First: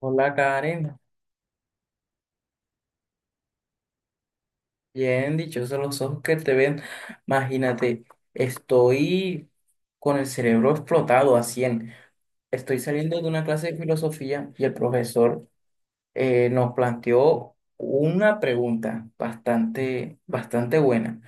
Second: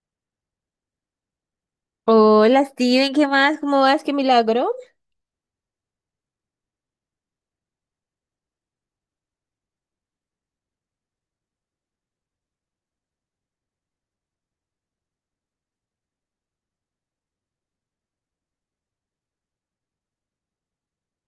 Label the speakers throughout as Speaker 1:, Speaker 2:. Speaker 1: Hola Karen,
Speaker 2: Hola Steven, ¿qué más? ¿Cómo vas? ¿Qué milagro?
Speaker 1: bien dichosos los ojos que te ven. Imagínate, estoy con el cerebro explotado a 100. Estoy saliendo de una clase de filosofía y el profesor nos planteó una pregunta bastante buena.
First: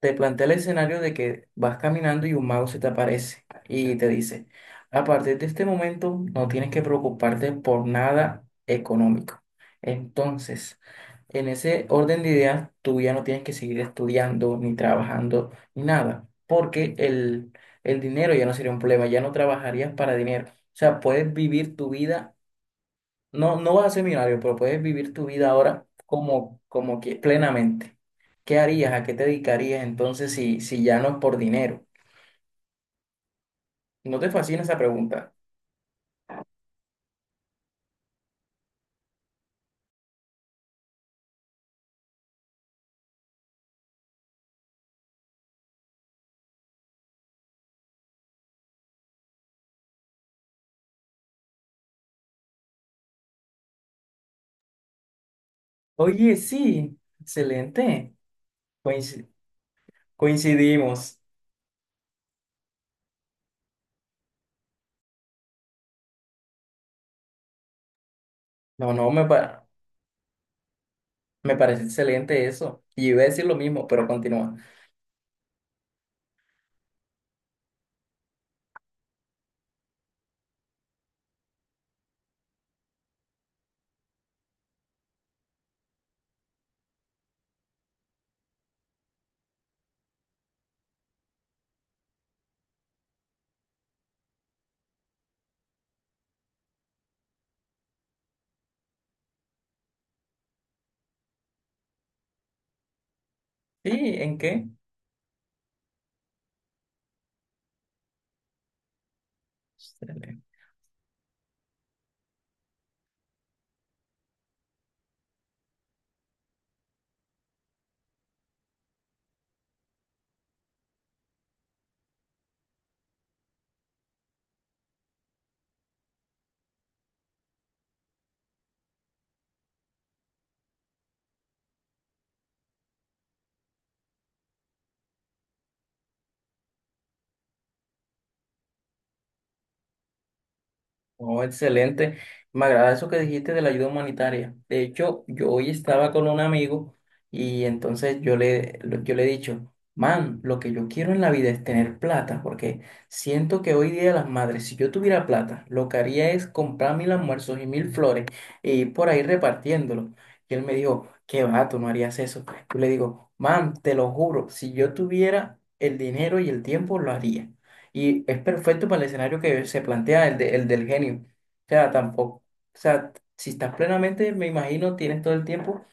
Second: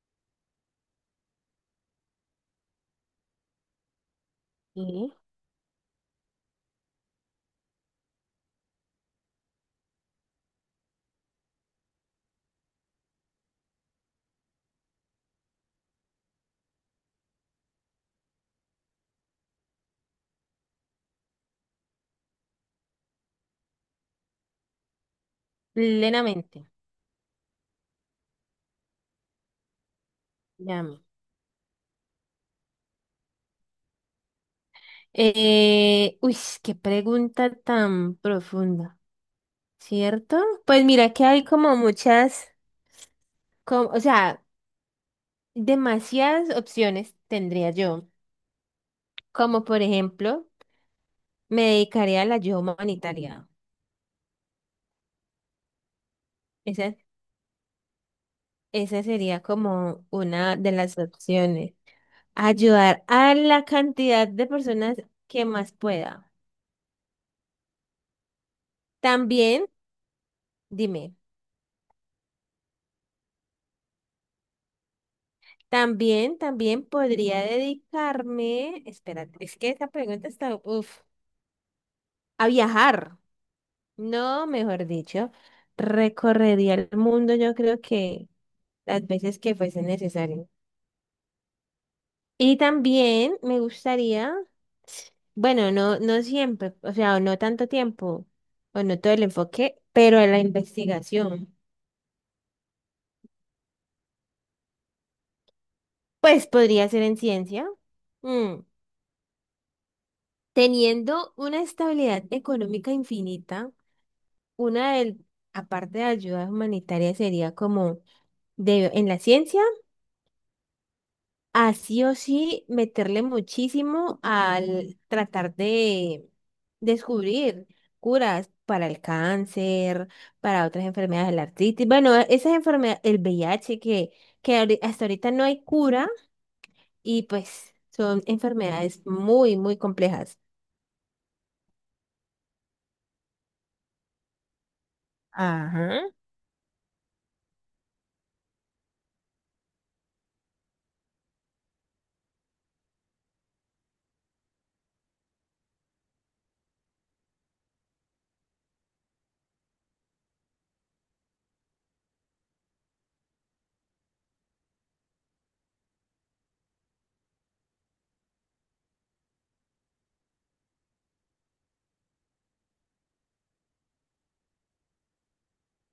Speaker 1: Te plantea el escenario de que vas caminando y un mago se te aparece y te dice, a
Speaker 2: Sí.
Speaker 1: partir de este momento no tienes que preocuparte por nada económico. Entonces, en ese orden de ideas, tú ya no tienes que seguir estudiando ni trabajando ni nada, porque el dinero ya no sería un problema, ya no trabajarías para dinero. O sea, puedes vivir tu vida no, no vas a ser millonario, pero puedes vivir tu vida ahora
Speaker 2: Plenamente.
Speaker 1: como que plenamente. ¿Qué harías? ¿A qué te dedicarías entonces si
Speaker 2: Llame.
Speaker 1: ya no es por dinero? ¿No te fascina esa pregunta?
Speaker 2: Uy, qué pregunta tan profunda, ¿cierto? Pues mira que hay como muchas, como, o sea, demasiadas opciones tendría yo. Como por ejemplo, me dedicaría a la ayuda humanitaria.
Speaker 1: Oye,
Speaker 2: Esa,
Speaker 1: sí, excelente.
Speaker 2: esa
Speaker 1: Coinci-
Speaker 2: sería como una de las
Speaker 1: Coincidimos.
Speaker 2: opciones. Ayudar a la cantidad de personas que más pueda.
Speaker 1: No, no, me, pa-
Speaker 2: También, dime.
Speaker 1: Me parece excelente eso. Y iba a decir lo mismo, pero continúa.
Speaker 2: También podría dedicarme, espérate, es que esa pregunta está, uf, a viajar. No, mejor dicho, recorrería el mundo, yo creo que las veces que fuese necesario. Y también me gustaría, bueno, no, no siempre, o sea, no tanto tiempo, o no todo el enfoque, pero en la investigación.
Speaker 1: Sí, ¿en qué?
Speaker 2: Pues podría ser en ciencia, mm,
Speaker 1: Excelente.
Speaker 2: teniendo una estabilidad económica infinita. Una del, aparte de ayuda humanitaria, sería como de, en la ciencia, así o sí meterle muchísimo al tratar de descubrir curas para el cáncer, para otras enfermedades de la artritis. Bueno, esas enfermedades, el VIH que hasta ahorita no hay cura y pues son enfermedades muy, muy complejas.
Speaker 1: Oh, excelente. Me agrada eso que dijiste de la ayuda humanitaria. De hecho, yo hoy
Speaker 2: Ajá.
Speaker 1: estaba con un amigo y entonces yo le he dicho, man, lo que yo quiero en la vida es tener plata, porque siento que hoy día las madres, si yo tuviera plata, lo que haría es comprar mil almuerzos y mil flores e ir por ahí repartiéndolo. Y él me dijo, qué va, tú no harías eso. Yo le digo, man, te lo juro, si yo tuviera el dinero y el tiempo, lo haría. Y es perfecto para el escenario que se plantea, el del genio. O sea, tampoco. O sea, si estás plenamente, me imagino, tienes todo el tiempo.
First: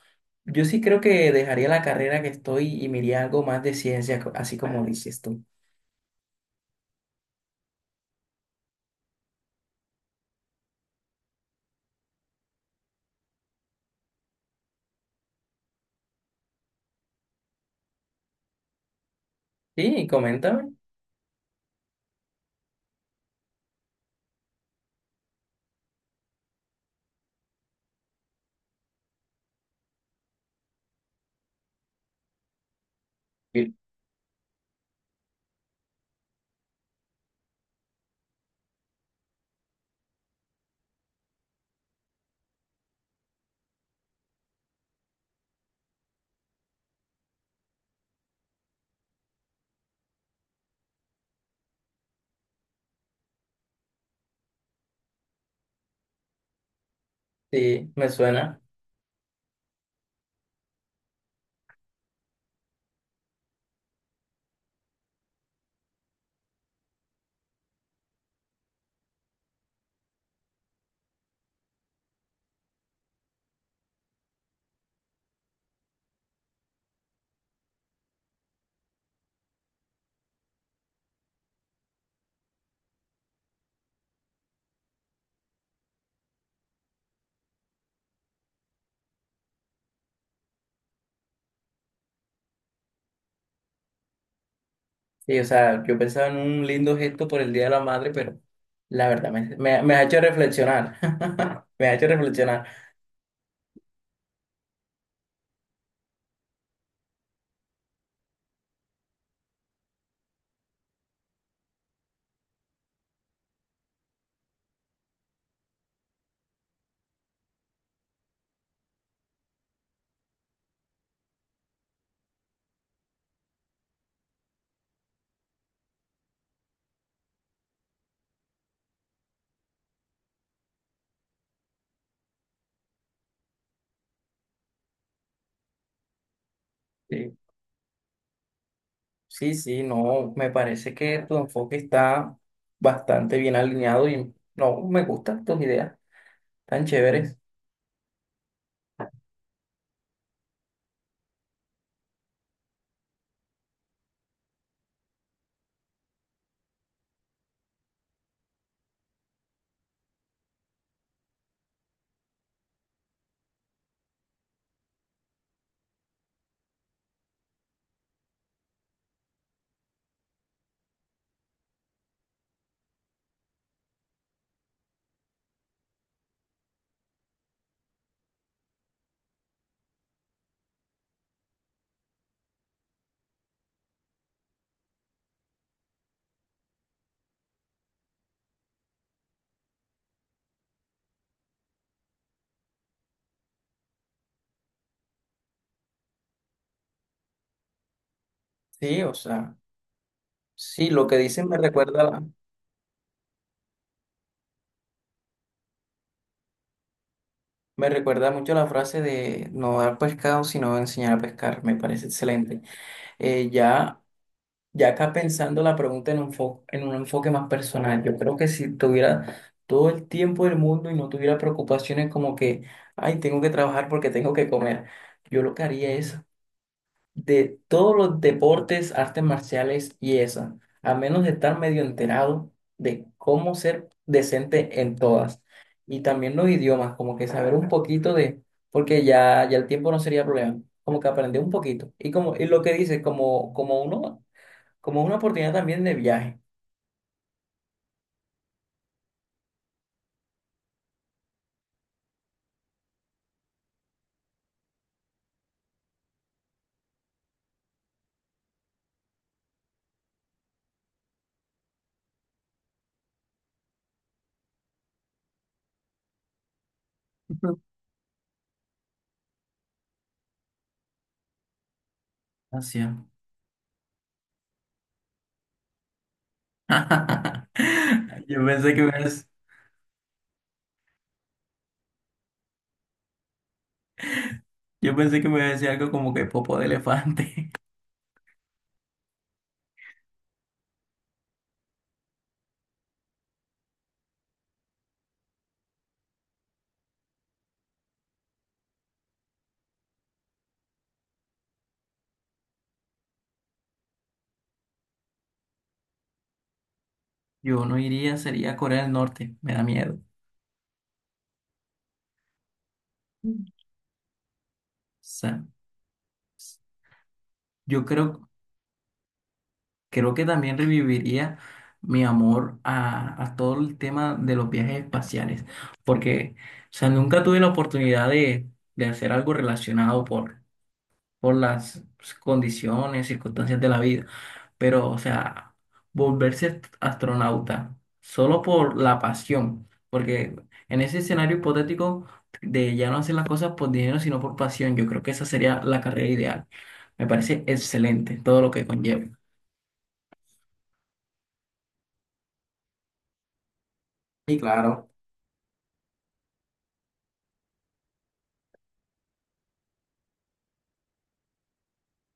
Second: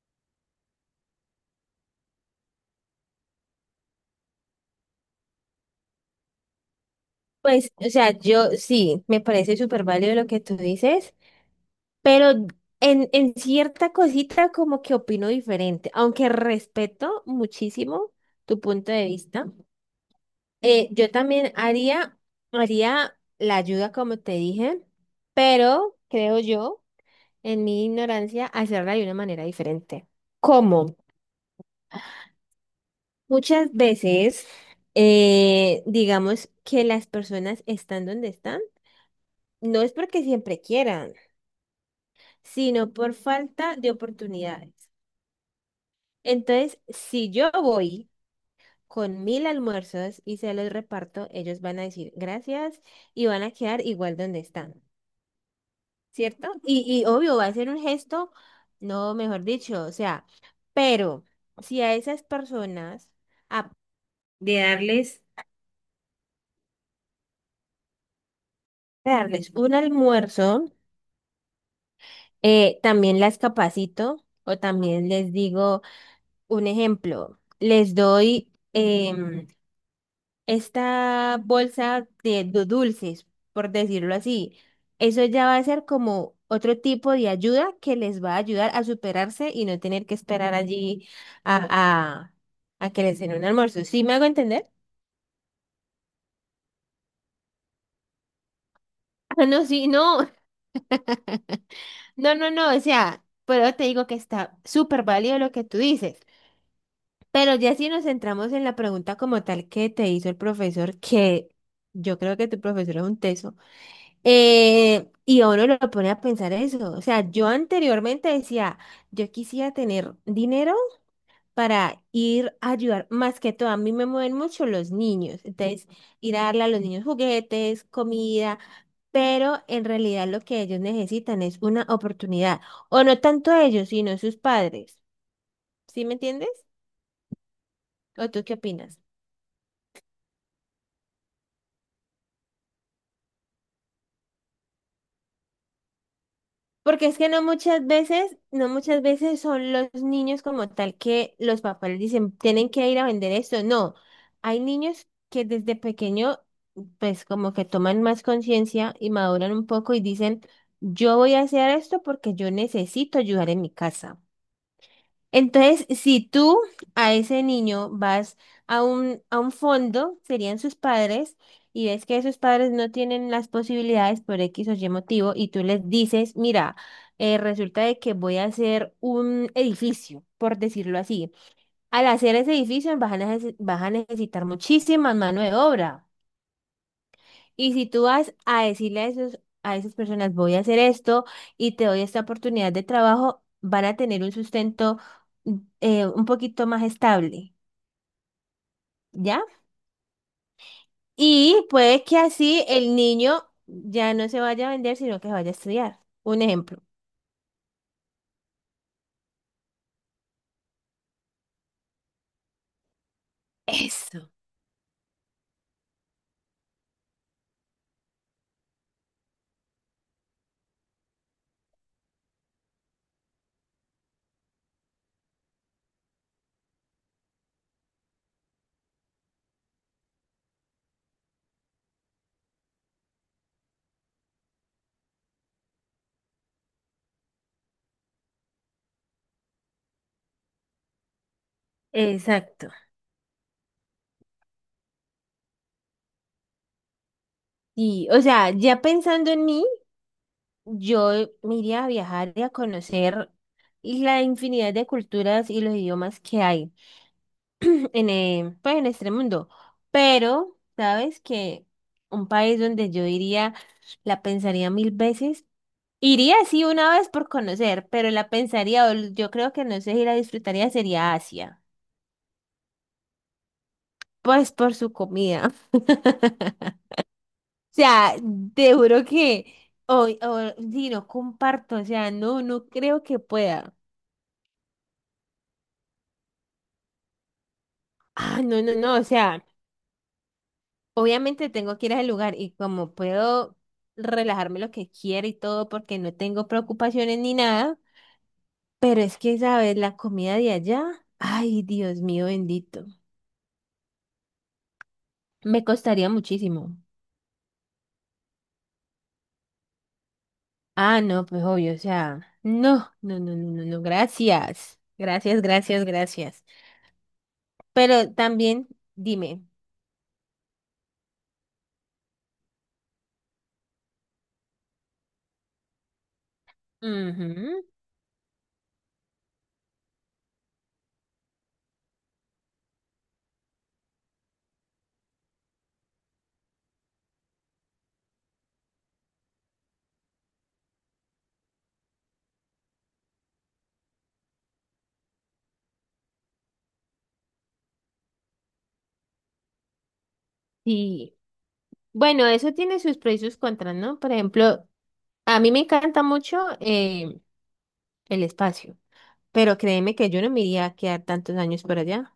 Speaker 1: Yo sí creo que dejaría la carrera que estoy y me iría a algo más de ciencia, así como dices tú.
Speaker 2: Pues, o sea, yo sí, me parece súper válido lo que tú dices. Pero en cierta cosita como que opino diferente, aunque respeto muchísimo tu punto de vista.
Speaker 1: Sí, coméntame.
Speaker 2: Yo también haría, la ayuda como te dije, pero creo yo, en mi ignorancia, hacerla de una manera diferente. ¿Cómo? Muchas
Speaker 1: Sí.
Speaker 2: veces, digamos que las personas están donde están, no es porque siempre quieran, sino por falta de oportunidades. Entonces, si yo voy con 1.000 almuerzos y se los reparto, ellos van a decir gracias y van a quedar igual donde están, ¿cierto? Y obvio, va a ser un
Speaker 1: Sí, me
Speaker 2: gesto,
Speaker 1: suena.
Speaker 2: no, mejor dicho, o sea, pero si a esas personas, a- de darles, de darles un almuerzo, también las capacito o también les digo un ejemplo, les doy, em, esta bolsa de, dulces, por decirlo así. Eso ya va a ser como otro tipo de ayuda que les va a ayudar a superarse y no tener que esperar allí a, a, a que les den un almuerzo. ¿Sí me hago entender?
Speaker 1: Sí, o sea, yo pensaba en un lindo gesto por el Día de la Madre, pero la verdad
Speaker 2: Ah,
Speaker 1: me,
Speaker 2: no,
Speaker 1: me,
Speaker 2: sí,
Speaker 1: me ha hecho
Speaker 2: no,
Speaker 1: reflexionar. Me ha hecho
Speaker 2: no, no,
Speaker 1: reflexionar.
Speaker 2: no, o sea, pero te digo que está súper válido lo que tú dices, pero ya si nos centramos en la pregunta como tal que te hizo el profesor, que yo creo que tu profesor es un teso. Y a uno lo pone a pensar eso. O sea, yo anteriormente decía, yo quisiera tener dinero para ir a ayudar, más que todo, a mí me mueven mucho los niños. Entonces, ir a darle a los niños juguetes, comida, pero en realidad lo que ellos necesitan es una oportunidad. O no tanto ellos, sino sus padres. ¿Sí me entiendes? ¿O tú qué opinas?
Speaker 1: Sí, sí, no, me parece que tu enfoque está bastante bien alineado y no, me gustan tus ideas tan
Speaker 2: Porque es que
Speaker 1: chéveres.
Speaker 2: no muchas veces, no muchas veces son los niños como tal que los papás les dicen, tienen que ir a vender esto. No, hay niños que desde pequeño, pues como que toman más conciencia y maduran un poco y dicen, yo voy a hacer esto porque yo necesito ayudar en mi casa. Entonces, si tú a ese niño vas a un fondo, serían sus padres, y ves que esos padres no tienen las posibilidades por X o Y motivo, y tú les dices, mira, resulta de que voy a hacer un edificio, por decirlo así. Al hacer ese edificio vas a necesitar muchísima mano de obra. Y si tú vas a decirle a esas personas, voy a hacer esto y te doy esta oportunidad de trabajo, van a tener un sustento un poquito más estable,
Speaker 1: Sí, o
Speaker 2: ¿ya?
Speaker 1: sea, sí, lo que dicen me
Speaker 2: Y puede que así el niño ya no se vaya a vender, sino que vaya a estudiar. Un ejemplo.
Speaker 1: me recuerda mucho la frase de no dar pescado, sino enseñar a pescar, me parece excelente. Eh, ya,
Speaker 2: Eso,
Speaker 1: ya acá pensando la pregunta en un en un enfoque más personal, yo creo que si tuviera todo el tiempo del mundo y no tuviera preocupaciones como que, ay, tengo que trabajar porque tengo que comer, yo lo que haría es de todos los deportes, artes marciales y eso, a menos de estar medio enterado de cómo ser decente en todas. Y también los idiomas, como que saber un poquito de, porque ya el tiempo no sería problema, como que aprender un poquito. Y como, y lo
Speaker 2: exacto.
Speaker 1: que dice, como, como uno, como una oportunidad también de viaje.
Speaker 2: Y, o sea, ya pensando en mí, yo me iría a viajar y a conocer la infinidad de culturas y los idiomas que hay. En este mundo. Pero, ¿sabes que un país donde yo iría, la pensaría mil veces? Iría sí una vez por conocer, pero la pensaría, yo creo que no sé si la disfrutaría, sería Asia.
Speaker 1: Gracias.
Speaker 2: Pues por su comida. O sea,
Speaker 1: Yo pensé
Speaker 2: te
Speaker 1: que me,
Speaker 2: juro
Speaker 1: ibas-
Speaker 2: que hoy, o si no comparto, o sea, no, no creo que pueda.
Speaker 1: yo pensé que me iba a decir algo como que popo de elefante.
Speaker 2: Ah, no, no, no, o sea. Obviamente tengo que ir al lugar y como puedo relajarme lo que quiera y todo porque no tengo preocupaciones ni nada, pero es que, ¿sabes? La comida de allá, ay, Dios mío bendito, me costaría muchísimo.
Speaker 1: Yo no iría, sería a Corea del Norte, me da miedo.
Speaker 2: Ah, no, pues obvio, o sea, no, no, no, no, no, no, gracias, gracias,
Speaker 1: Sea,
Speaker 2: gracias, gracias.
Speaker 1: yo
Speaker 2: Pero
Speaker 1: creo,
Speaker 2: también, dime,
Speaker 1: creo que también reviviría mi amor a todo el tema de los viajes espaciales, porque, o sea, nunca tuve la
Speaker 2: ujú,
Speaker 1: oportunidad de hacer algo relacionado por las pues, condiciones, circunstancias de la vida. Pero, o sea, volverse astronauta solo por la pasión, porque en ese escenario hipotético de ya no hacer las cosas por dinero, sino por pasión, yo creo que esa sería la carrera ideal. Me parece excelente todo lo que conlleva.
Speaker 2: sí, bueno, eso tiene sus pros y sus contras, ¿no? Por
Speaker 1: Y
Speaker 2: ejemplo,
Speaker 1: claro.
Speaker 2: a mí me encanta mucho el espacio. Pero créeme que yo no me iría a quedar tantos años por allá.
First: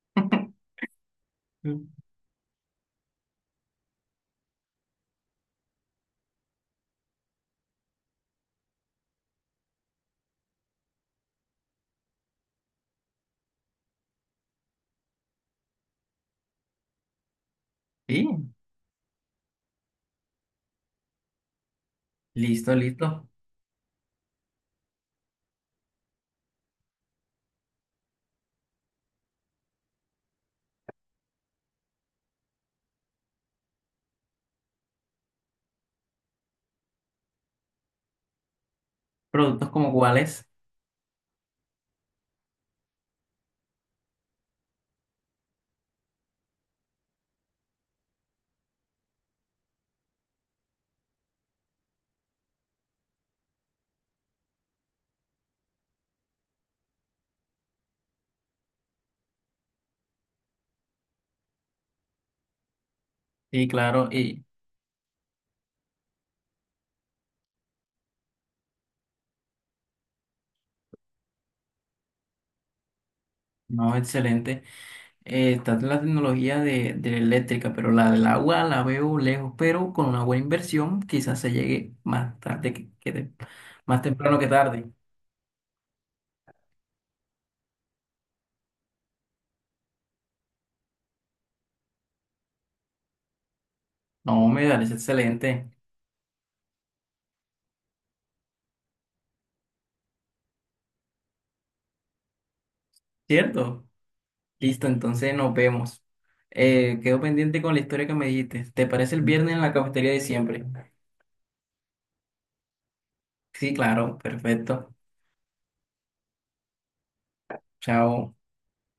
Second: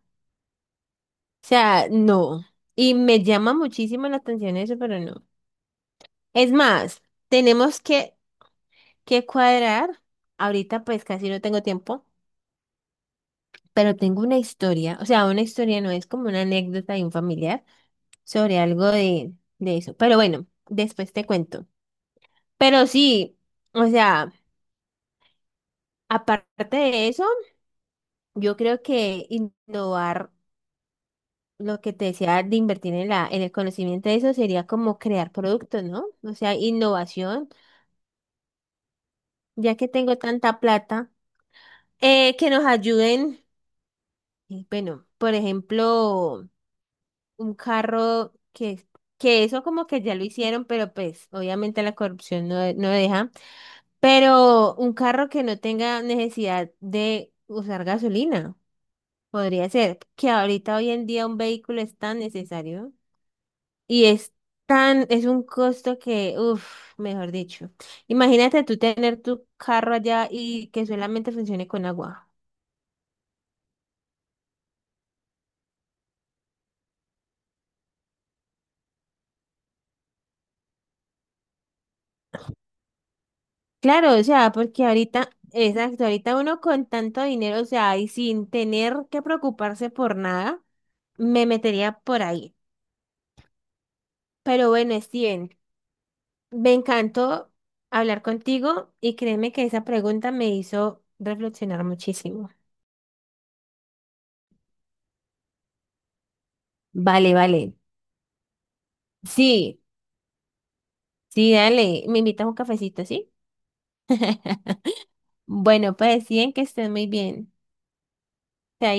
Speaker 2: O sea,
Speaker 1: Mm.
Speaker 2: no. Y me llama muchísimo la atención eso, pero no. Es más, tenemos que cuadrar. Ahorita pues casi no tengo tiempo, pero tengo una historia. O sea, una historia no es como una anécdota de un familiar
Speaker 1: Sí,
Speaker 2: sobre algo de eso. Pero bueno, después te cuento.
Speaker 1: listo,
Speaker 2: Pero
Speaker 1: listo.
Speaker 2: sí, o sea, aparte de eso, yo creo que innovar. Lo que te decía de invertir en el conocimiento de eso sería como crear productos, ¿no? O sea, innovación,
Speaker 1: Productos
Speaker 2: ya que
Speaker 1: como
Speaker 2: tengo
Speaker 1: cuáles,
Speaker 2: tanta plata, que nos ayuden, y bueno, por ejemplo, un carro que eso como que ya lo hicieron, pero pues obviamente la corrupción no, no deja, pero un carro que no tenga necesidad de usar gasolina, podría ser, que ahorita hoy en día un vehículo es tan necesario.
Speaker 1: sí,
Speaker 2: Y
Speaker 1: claro,
Speaker 2: es
Speaker 1: y
Speaker 2: tan, es un costo que, uff, mejor dicho. Imagínate tú tener tu carro allá y que solamente funcione con agua.
Speaker 1: no, excelente. Está la tecnología de la eléctrica, pero la del agua la veo lejos, pero con una buena inversión quizás se llegue más tarde más
Speaker 2: Claro, o
Speaker 1: temprano que
Speaker 2: sea, porque
Speaker 1: tarde.
Speaker 2: ahorita, exacto, ahorita uno con tanto dinero, o sea, y sin tener que preocuparse por nada, me metería por ahí.
Speaker 1: No, me
Speaker 2: Pero
Speaker 1: parece
Speaker 2: bueno, Steven,
Speaker 1: excelente,
Speaker 2: me encantó hablar contigo y créeme que esa pregunta me hizo reflexionar muchísimo.
Speaker 1: ¿cierto? Listo, entonces nos vemos. Quedo
Speaker 2: Vale,
Speaker 1: pendiente con
Speaker 2: vale.
Speaker 1: la historia que me dijiste. ¿Te parece el viernes en la
Speaker 2: Sí,
Speaker 1: cafetería de siempre?
Speaker 2: sí, dale, me invitas un cafecito, ¿sí?
Speaker 1: Sí, claro, perfecto.
Speaker 2: Bueno, pues deciden que estén muy bien.
Speaker 1: Chao.
Speaker 2: Chaito.